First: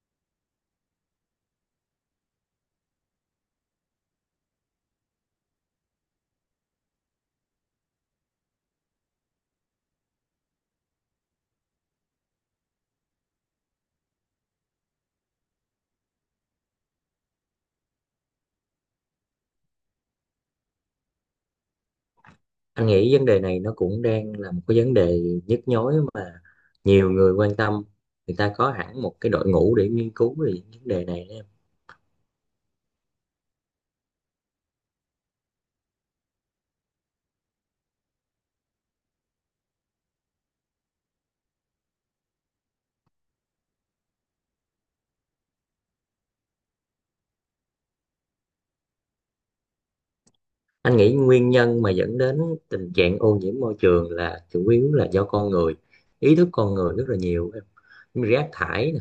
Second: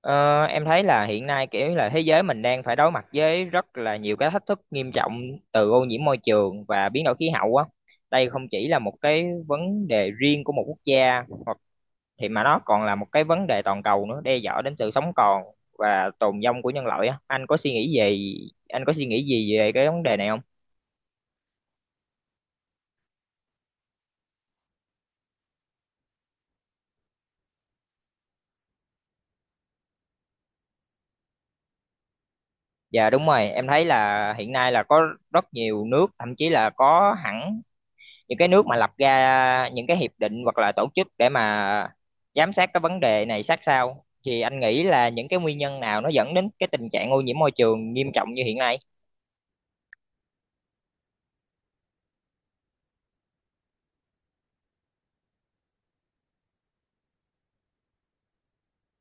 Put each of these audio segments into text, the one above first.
Ờ, em thấy là hiện nay kiểu là thế giới mình đang phải đối mặt với rất là nhiều cái thách thức nghiêm trọng từ ô nhiễm môi trường và biến đổi khí hậu á. Đây không chỉ là một cái vấn đề riêng của một quốc gia hoặc thì mà nó còn là một cái vấn đề toàn cầu nữa, đe dọa đến sự sống còn và tồn vong của nhân loại á. Anh có suy nghĩ gì về cái vấn đề này không? Anh nghĩ vấn đề này nó cũng đang là một cái vấn đề nhức nhối mà nhiều người quan tâm. Người ta có hẳn một cái đội ngũ để nghiên cứu về những vấn đề này đó em. Dạ đúng rồi, em thấy là hiện nay là có rất nhiều nước, thậm chí là có hẳn những cái nước mà lập ra những cái hiệp định hoặc là tổ chức để mà giám sát cái vấn đề này sát sao. Thì anh nghĩ là những cái nguyên nhân nào nó dẫn đến cái tình trạng ô nhiễm môi trường nghiêm trọng như hiện nay? Anh nghĩ nguyên nhân mà dẫn đến tình trạng ô nhiễm môi trường là chủ yếu là do con người, ý thức con người rất là nhiều em. Rác thải nè,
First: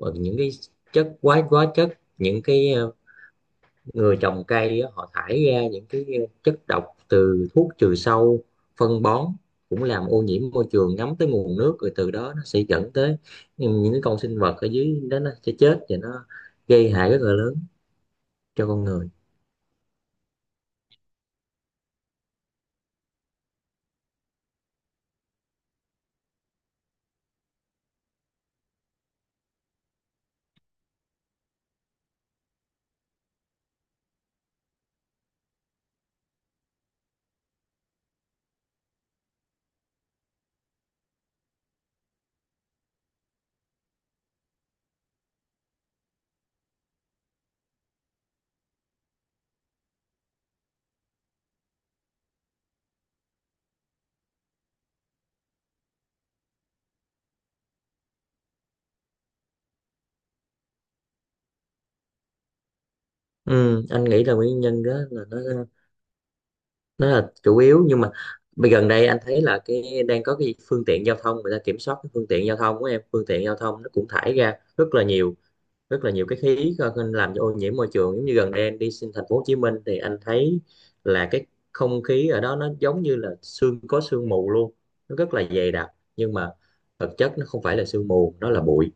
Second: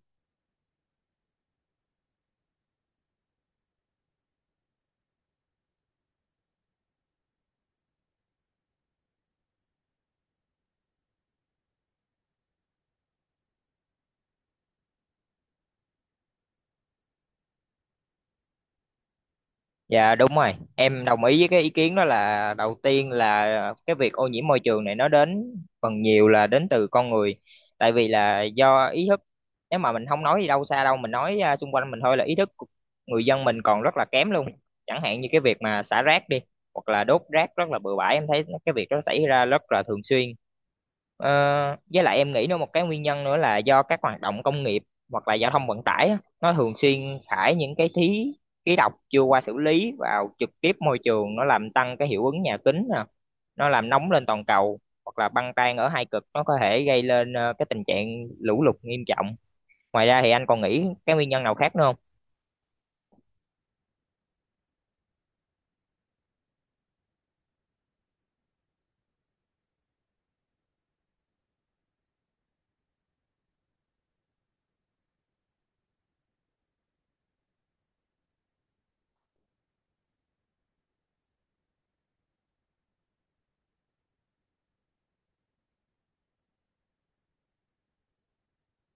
hoặc những cái chất quá quá chất những cái người trồng cây họ thải ra những cái chất độc từ thuốc trừ sâu, phân bón cũng làm ô nhiễm môi trường, ngấm tới nguồn nước, rồi từ đó nó sẽ dẫn tới những cái con sinh vật ở dưới đó nó sẽ chết, và nó gây hại rất là lớn cho con người. Dạ đúng rồi, em đồng ý với cái ý kiến đó. Là đầu tiên là cái việc ô nhiễm môi trường này nó đến phần nhiều là đến từ con người. Tại vì là do ý thức, nếu mà mình không nói gì đâu xa đâu, mình nói xung quanh mình thôi, là ý thức của người dân mình còn rất là kém luôn. Chẳng hạn như cái việc mà xả rác đi, hoặc là đốt rác rất là bừa bãi, em thấy cái việc đó xảy ra rất là thường xuyên. Ờ, với lại em nghĩ nó một cái nguyên nhân nữa là do các hoạt động công nghiệp hoặc là giao thông vận tải á, nó thường xuyên thải những cái khí khí độc chưa qua xử lý vào trực tiếp môi trường, nó làm tăng cái hiệu ứng nhà kính nè, nó làm nóng lên toàn cầu, hoặc là băng tan ở hai cực nó có thể gây lên cái tình trạng lũ lụt nghiêm trọng. Ngoài ra thì anh còn nghĩ cái nguyên nhân nào khác nữa không? Ừ, anh nghĩ là nguyên nhân đó là nó là chủ yếu, nhưng mà bây gần đây anh thấy là cái đang có cái phương tiện giao thông, người ta kiểm soát cái phương tiện giao thông của em. Phương tiện giao thông nó cũng thải ra rất là nhiều cái khí làm cho ô nhiễm môi trường. Giống như gần đây anh đi sinh thành phố Hồ Chí Minh thì anh thấy là cái không khí ở đó nó giống như là sương, có sương mù luôn, nó rất là dày đặc. Nhưng mà thực chất nó không phải là sương mù, nó là bụi.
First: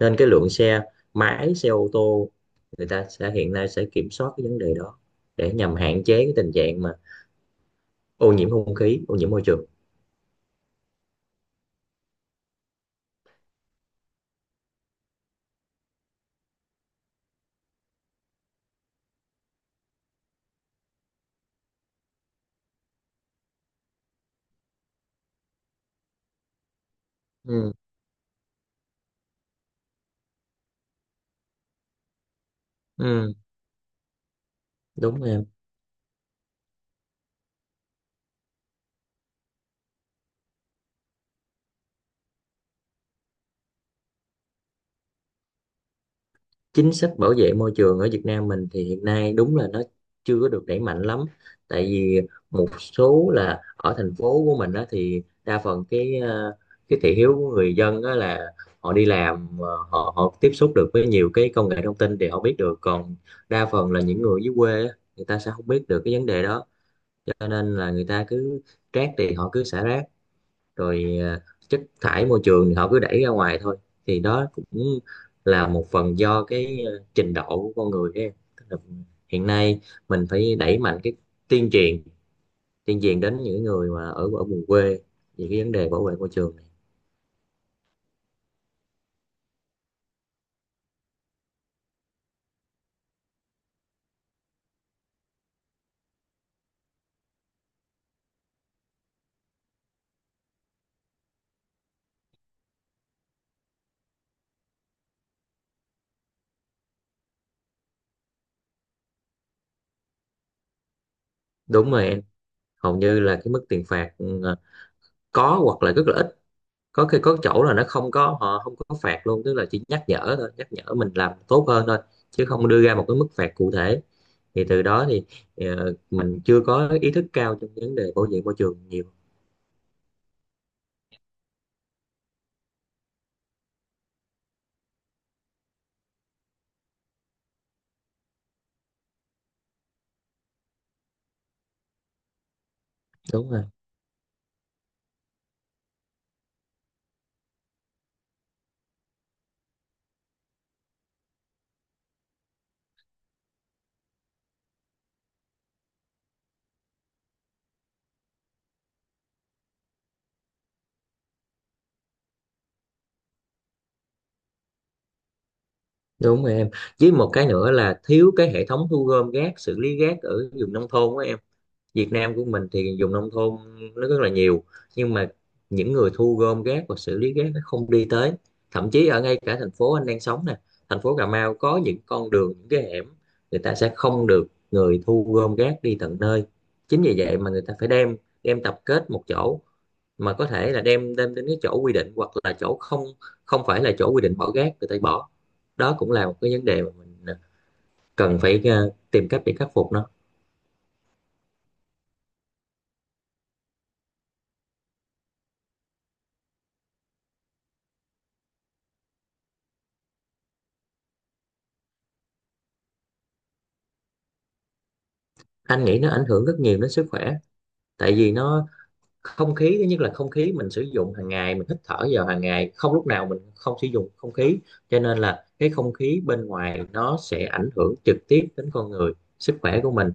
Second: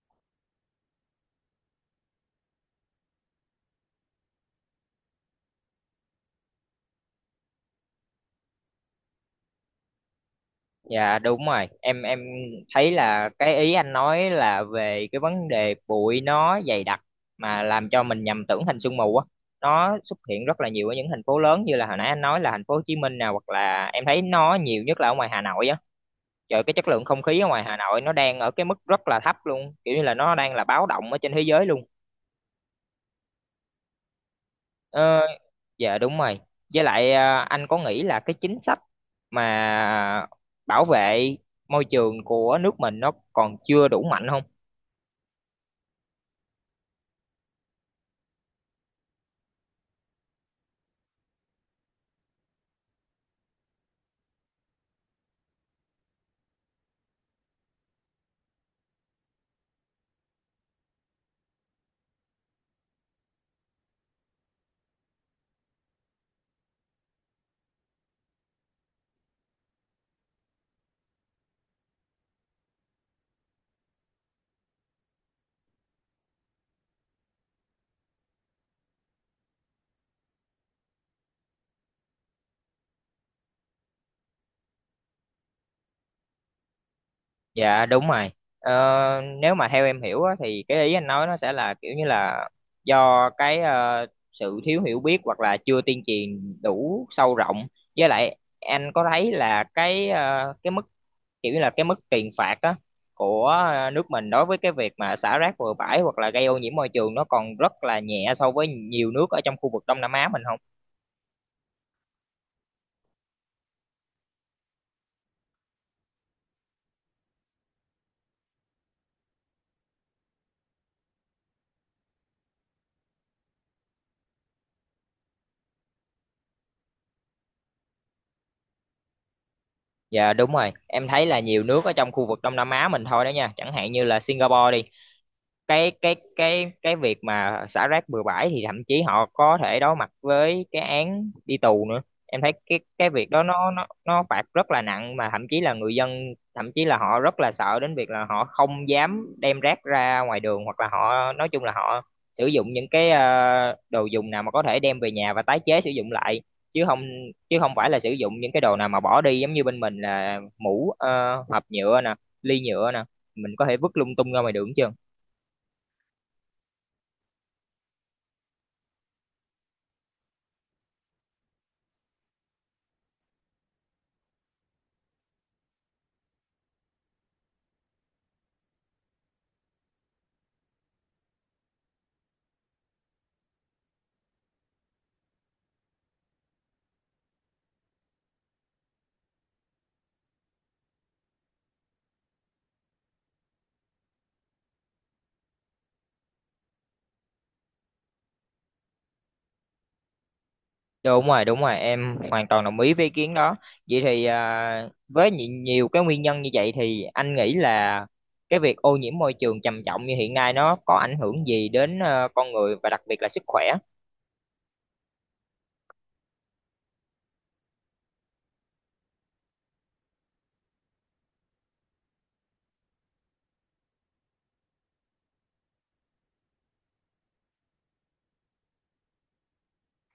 Nên cái lượng xe máy, xe ô tô, người ta sẽ hiện nay sẽ kiểm soát cái vấn đề đó để nhằm hạn chế cái tình trạng mà ô nhiễm không khí, ô nhiễm môi trường. Dạ đúng rồi, em thấy là cái ý anh nói là về cái vấn đề bụi nó dày đặc mà làm cho mình nhầm tưởng thành sương mù á. Nó xuất hiện rất là nhiều ở những thành phố lớn như là hồi nãy anh nói là thành phố Hồ Chí Minh nè, hoặc là em thấy nó nhiều nhất là ở ngoài Hà Nội á. Trời, cái chất lượng không khí ở ngoài Ừ, Hà Nội nó đang ở cái mức rất là thấp luôn, kiểu như là nó đang là báo động ở trên thế giới luôn. ừ, Ờ, đúng em. dạ đúng rồi. Với lại à, anh có nghĩ là cái chính sách mà bảo vệ môi trường của nước mình nó còn chưa đủ mạnh không? Chính sách bảo vệ môi trường ở Việt Nam mình thì hiện nay đúng là nó chưa có được đẩy mạnh lắm, tại vì một số là ở thành phố của mình đó thì đa phần cái thị hiếu của người dân đó là họ đi làm, họ họ tiếp xúc được với nhiều cái công nghệ thông tin thì họ biết được, còn đa phần là những người dưới quê á, người ta sẽ không biết được cái vấn đề đó. Cho nên là người ta cứ rác thì họ cứ xả rác, rồi à, chất thải môi trường thì họ cứ đẩy ra ngoài thôi. Thì đó cũng là một phần do cái à, trình độ của con người ấy. Tức là hiện nay mình phải đẩy mạnh cái tuyên truyền, tuyên truyền đến những người mà ở ở vùng quê về cái vấn đề bảo vệ môi trường này. Dạ đúng rồi. Ờ, Nếu mà theo em hiểu á, thì cái ý anh nói nó sẽ là kiểu như là do cái sự thiếu hiểu biết hoặc là chưa tuyên truyền đủ sâu rộng. Với lại anh có thấy là cái cái mức, kiểu như là cái mức tiền phạt á của nước mình đối với cái việc mà xả rác bừa bãi hoặc là gây ô nhiễm môi trường nó còn rất là nhẹ so với nhiều nước ở trong khu vực Đông Nam Á mình không? Đúng rồi em, hầu như là cái mức tiền phạt ừ, à, có hoặc là rất là ít, có khi có chỗ là nó không có, họ không có phạt luôn, tức là chỉ nhắc nhở thôi, nhắc nhở mình làm tốt hơn thôi chứ không đưa ra một cái mức phạt cụ thể. Thì từ đó thì mình chưa có ý thức cao trong vấn đề bảo vệ môi trường nhiều. Dạ đúng rồi, em thấy là nhiều nước ở trong khu vực Đông Nam Á mình thôi đó nha, chẳng hạn như là Singapore đi. Cái việc mà xả rác bừa bãi thì thậm chí họ có thể đối mặt với cái án đi tù nữa. Em thấy cái việc đó Đúng rồi, nó phạt rất là nặng, mà thậm chí là người dân, thậm chí là họ rất là sợ đến việc là họ không dám đem rác ra ngoài đường, hoặc là họ nói chung là họ sử dụng những cái đồ dùng nào mà có thể đem về nhà và tái chế sử dụng lại, chứ không chứ không phải là sử dụng những cái đồ nào mà bỏ đi, giống như bên mình là mũ hộp nhựa nè, ly nhựa nè, mình có thể vứt lung tung ra ngoài đường chứ. đúng rồi em. Với một cái nữa là thiếu cái hệ thống thu gom rác, xử lý rác ở vùng nông thôn của em. Việt Nam của mình thì dùng nông thôn nó rất là nhiều, nhưng mà những người thu gom rác và xử lý rác nó không đi tới. Thậm chí ở ngay cả thành phố anh đang sống nè, thành phố Cà Mau, có những con đường, những cái hẻm người ta sẽ không được người thu gom rác đi tận nơi. Chính vì vậy mà người ta phải đem, đem tập kết một chỗ, mà có thể là đem đem đến cái chỗ quy định, hoặc là chỗ không, không phải là chỗ quy định bỏ rác người ta bỏ. Đó cũng là một cái vấn đề mà mình à, cần phải tìm cách để khắc phục nó. Đúng rồi, em hoàn toàn đồng ý với ý kiến đó. Vậy thì với nhiều cái nguyên nhân như vậy thì anh nghĩ là cái việc ô nhiễm môi trường trầm trọng như hiện nay nó có ảnh hưởng gì đến con người và đặc biệt là sức khỏe? Anh nghĩ nó ảnh hưởng rất nhiều đến sức khỏe, tại vì nó không khí, thứ nhất là không khí mình sử dụng hàng ngày, mình hít thở vào hàng ngày, không lúc nào mình không sử dụng không khí. Cho nên là cái không khí bên ngoài nó sẽ ảnh hưởng trực tiếp đến con người, sức khỏe của mình.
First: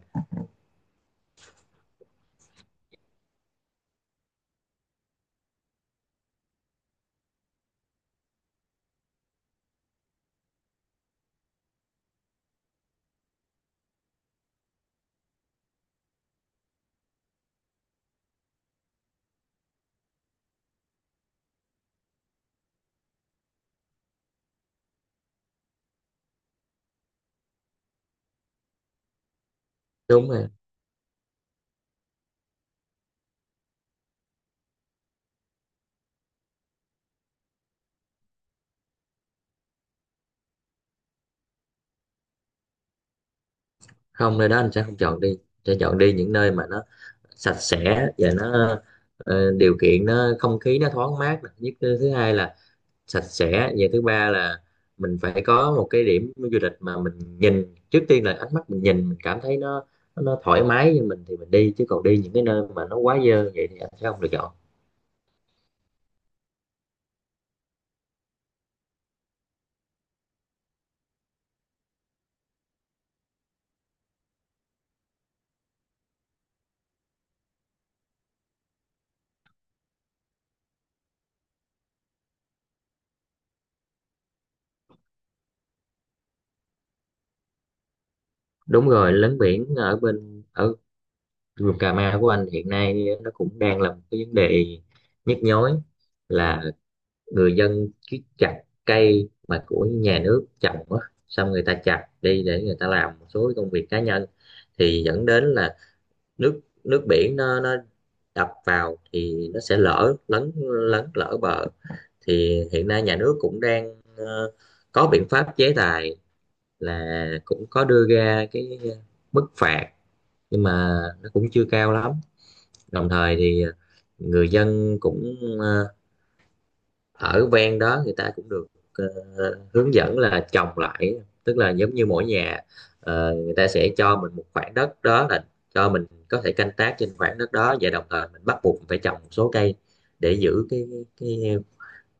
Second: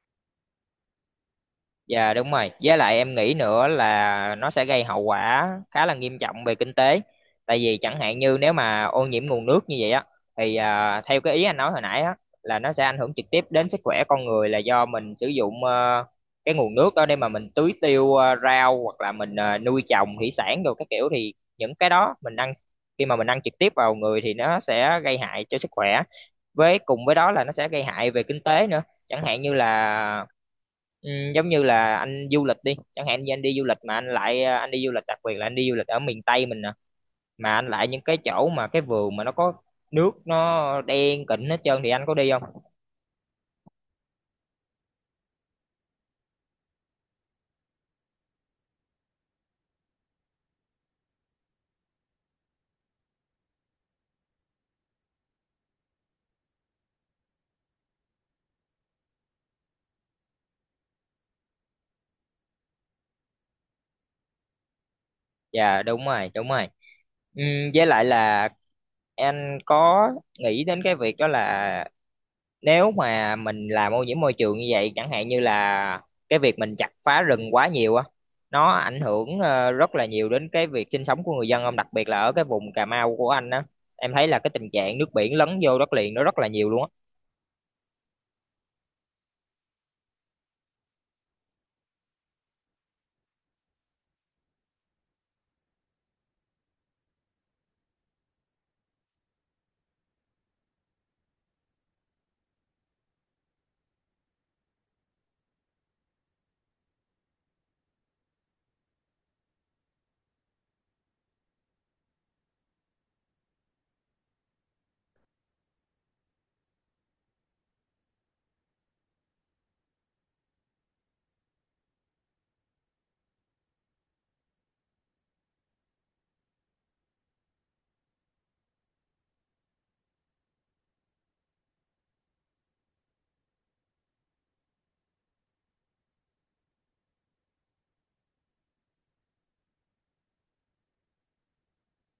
Dạ đúng rồi. Với lại em nghĩ nữa là nó sẽ gây hậu quả khá là nghiêm trọng về kinh tế. Tại vì chẳng hạn như nếu mà ô nhiễm nguồn nước như vậy á, thì theo cái ý anh nói hồi nãy á, là nó sẽ ảnh hưởng trực tiếp đến sức khỏe con người, là do mình sử dụng cái nguồn nước đó để mà mình tưới tiêu rau hoặc là mình nuôi trồng thủy sản rồi các kiểu, thì những cái đó mình ăn, khi mà mình ăn trực tiếp vào người thì nó sẽ gây hại cho sức khỏe. Với cùng với đó là nó sẽ gây hại về kinh tế nữa. Chẳng hạn như là Đúng rồi. Ừ, giống như là anh du lịch đi, chẳng hạn như anh đi du lịch mà anh lại anh đi du lịch, đặc biệt là anh đi du lịch ở miền Tây mình nè, mà anh lại những cái chỗ mà cái vườn mà nó có nước nó đen kịt hết trơn thì anh có đi không? Không, nơi đó anh sẽ không chọn đi, sẽ chọn đi những nơi mà nó sạch sẽ và nó điều kiện nó không khí nó thoáng mát nè. Nhất, thứ hai là sạch sẽ, và thứ ba là mình phải có một cái điểm du lịch mà mình nhìn, trước tiên là ánh mắt mình nhìn mình cảm thấy nó nó thoải mái với mình thì mình đi. Chứ còn đi những cái nơi mà nó quá dơ vậy thì anh sẽ không lựa chọn. Dạ đúng rồi đúng rồi. Ừ, với lại là anh có nghĩ đến cái việc đó là nếu mà mình làm ô nhiễm môi trường như vậy, chẳng hạn như là cái việc mình chặt phá rừng quá nhiều á, nó ảnh hưởng rất là nhiều đến cái việc sinh sống của người dân ông, đặc biệt là ở cái vùng Cà Mau của anh á, em thấy là cái tình trạng nước biển lấn vô đất liền nó rất là nhiều luôn á. Đúng rồi, lấn biển ở ở vùng Cà Mau của anh hiện nay nó cũng đang là một cái vấn đề nhức nhối, là người dân cứ chặt cây mà của nhà nước trồng á, xong người ta chặt đi để người ta làm một số công việc cá nhân, thì dẫn đến là nước nước biển nó đập vào thì nó sẽ lở, lấn lấn lở bờ. Thì hiện nay nhà nước cũng đang có biện pháp chế tài, là cũng có đưa ra cái mức phạt nhưng mà nó cũng chưa cao lắm. Đồng thời thì người dân cũng ở ven đó người ta cũng được ờ, hướng dẫn là trồng lại. Tức là giống như mỗi nhà người ta sẽ cho mình một khoảng đất đó, là cho mình có thể canh tác trên khoảng đất đó, và đồng thời mình bắt buộc phải trồng một số cây để giữ cái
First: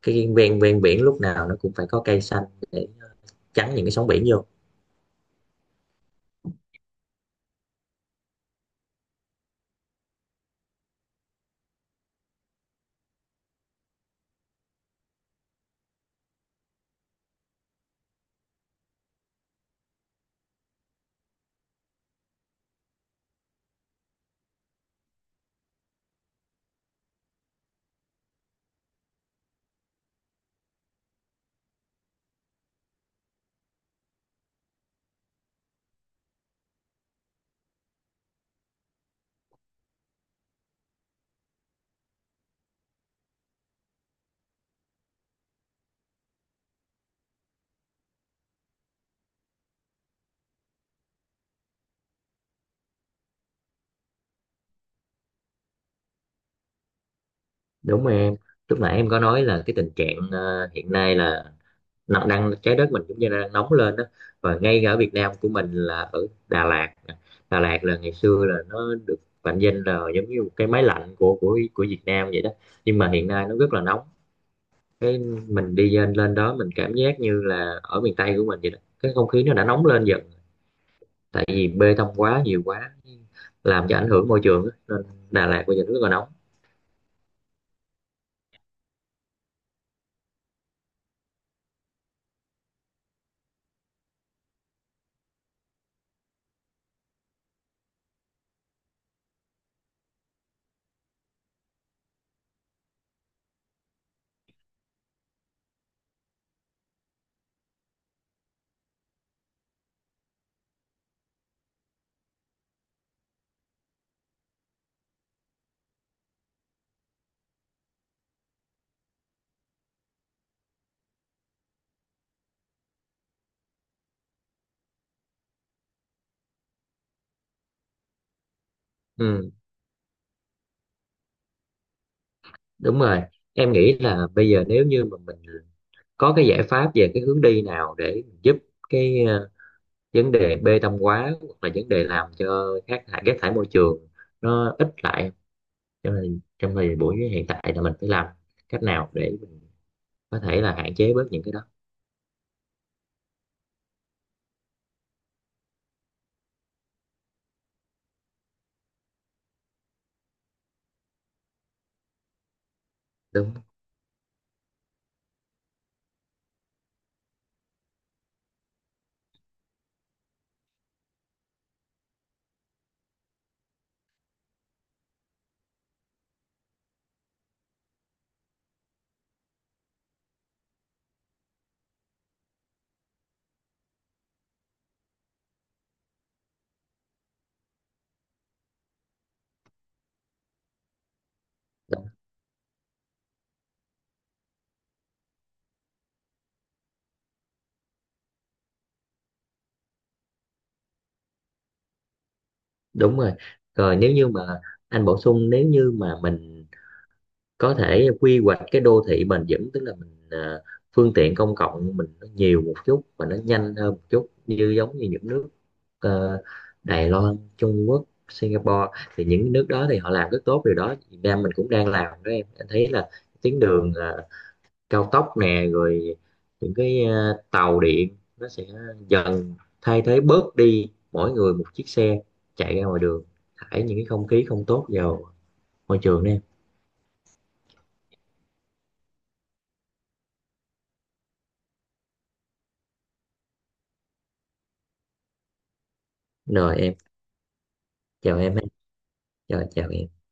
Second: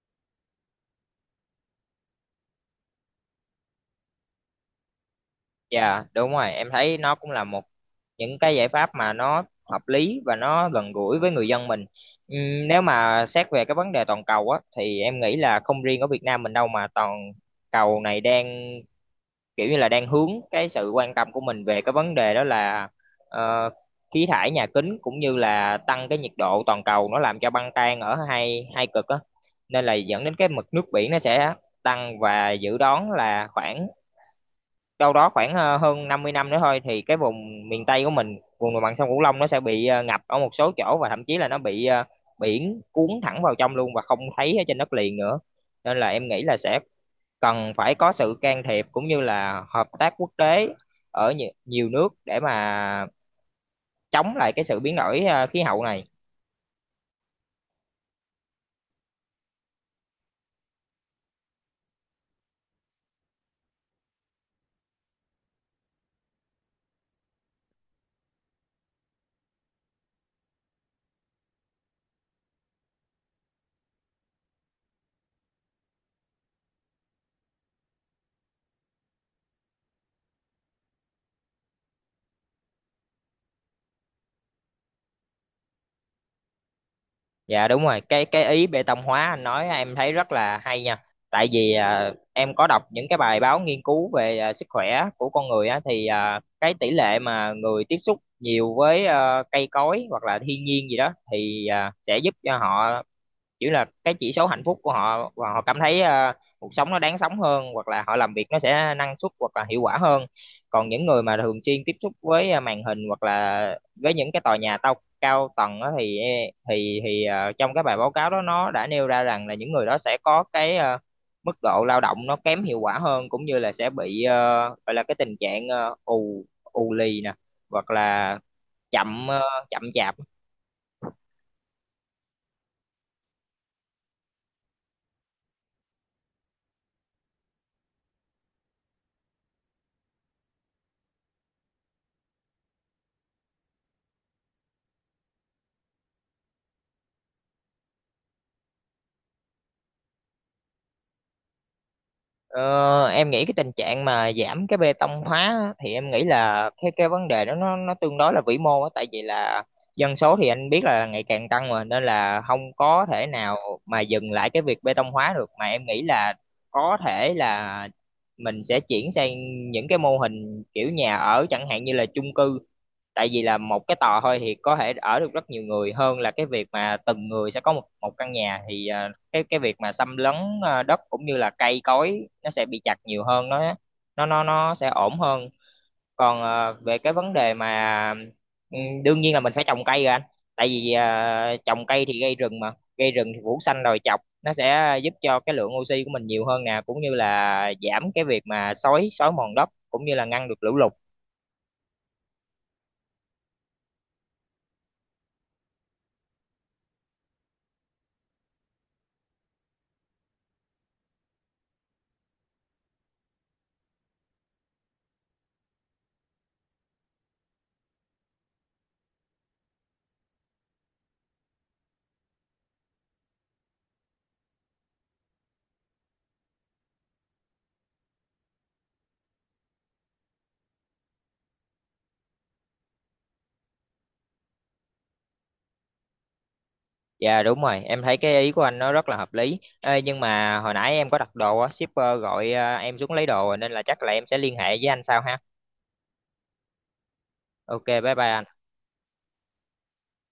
cái ven ven biển lúc nào nó cũng phải có cây xanh để chắn những cái sóng biển vô. Dạ đúng rồi, em thấy nó cũng là một những cái giải pháp mà nó hợp lý và nó gần gũi với người dân mình. Nếu mà xét về cái vấn đề toàn cầu á thì em nghĩ là không riêng ở Việt Nam mình đâu mà toàn cầu này đang kiểu như là đang hướng cái sự quan tâm của mình về cái vấn đề đó là ờ, khí thải nhà kính, cũng như là tăng cái nhiệt độ toàn cầu nó làm cho băng tan ở hai hai cực á, nên là dẫn đến cái mực nước biển nó sẽ tăng, và dự đoán là khoảng đâu đó khoảng hơn 50 năm nữa thôi thì cái vùng miền Tây của mình, vùng đồng bằng sông Cửu Long, nó sẽ bị ngập ở một số chỗ và thậm chí là nó bị biển cuốn thẳng vào trong luôn và không thấy ở trên đất liền nữa. Nên là em nghĩ là sẽ cần phải có sự can thiệp cũng như là hợp tác quốc tế ở nhiều nước để mà chống lại cái sự biến đổi khí hậu này. Đúng rồi em, lúc nãy em có nói là cái tình trạng hiện nay là nó đang trái đất mình cũng như là đang nóng lên đó. Và ngay cả ở Việt Nam của mình là ở Đà Lạt nè. Đà Lạt là ngày xưa là nó được mệnh danh là giống như một cái máy lạnh của của Việt Nam vậy đó, nhưng mà hiện nay nó rất là nóng. Cái mình đi lên lên đó mình cảm giác như là ở miền Tây của mình vậy đó, cái không khí nó đã nóng lên dần, tại vì bê tông quá nhiều làm cho ảnh hưởng môi trường á. Nên Đà Lạt bây giờ rất là nóng. Dạ đúng rồi, cái ý bê tông hóa anh nói em thấy rất là hay nha. Tại vì em có đọc những cái bài báo nghiên cứu về sức khỏe của con người á, thì cái tỷ lệ mà người tiếp xúc nhiều với cây cối hoặc là thiên nhiên gì đó thì sẽ giúp cho họ chỉ là cái chỉ số hạnh phúc của họ, và họ cảm thấy cuộc sống nó đáng sống hơn, hoặc là họ làm việc nó sẽ năng suất hoặc là hiệu quả hơn. Còn những người mà thường xuyên tiếp xúc với màn hình hoặc là với những cái tòa nhà tao cao tầng á thì e, thì thì ờ, trong cái bài báo cáo đó nó đã nêu ra rằng là những người đó sẽ có cái mức độ lao động nó kém hiệu quả hơn, cũng như là sẽ bị gọi là cái tình trạng ù ù lì nè, hoặc là chậm Ừ. chậm chạp. Đúng rồi, em nghĩ là bây giờ nếu như mà mình có cái giải pháp về cái hướng đi nào để giúp cái vấn đề bê tông hóa, hoặc là vấn đề làm cho rác thải môi trường nó ít lại. Cho nên trong thời buổi hiện tại là mình phải làm cách nào để mình có thể là hạn chế bớt những cái đó. Ờ, em nghĩ cái tình trạng mà giảm cái bê tông hóa á, thì em nghĩ là cái vấn đề đó nó tương đối là vĩ mô á, tại vì là dân số thì anh biết là ngày càng tăng, mà nên là không có thể Đúng, nào mà dừng lại cái việc bê tông hóa được, mà em nghĩ là có thể là mình sẽ chuyển sang những cái mô hình kiểu nhà ở, chẳng hạn như là chung cư, tại vì là một cái tòa thôi thì có thể ở được rất nhiều người, hơn là cái việc mà từng người sẽ có một một căn nhà, thì cái việc mà xâm lấn đất cũng như là cây cối nó sẽ bị chặt nhiều hơn, nó sẽ ổn hơn. Còn về cái vấn đề mà ừ, đương nhiên là mình phải trồng cây rồi anh, tại vì trồng cây đúng, thì gây rừng mà, gây rừng thì phủ xanh đồi chọc, nó sẽ giúp cho cái lượng oxy của mình nhiều hơn nè, cũng như là giảm cái việc mà xói xói mòn đất, cũng như là ngăn được lũ lụt. đúng rồi. Rồi nếu như mà anh bổ sung, nếu như mà mình có thể quy hoạch cái đô thị bền vững, tức là mình à, phương tiện công cộng mình nó nhiều một chút và nó nhanh hơn một chút, như giống như những nước ờ, Đài Loan, Trung Quốc, Singapore, thì những nước đó thì họ làm rất tốt điều đó. Việt Nam mình cũng đang làm đó em, anh thấy là tuyến đường cao tốc nè, rồi những cái tàu điện nó sẽ dần thay thế bớt đi mỗi người một chiếc xe chạy ra ngoài đường thải những cái không khí không tốt vào môi trường đó em. Dạ đúng rồi, em thấy cái ý của anh nó rất là hợp lý. Ê, nhưng mà hồi nãy em có đặt đồ á, shipper gọi em xuống lấy đồ, nên là chắc là em sẽ liên hệ với anh sau ha. Rồi em. Ok, bye bye Chào anh. em ha. Rồi, chào em.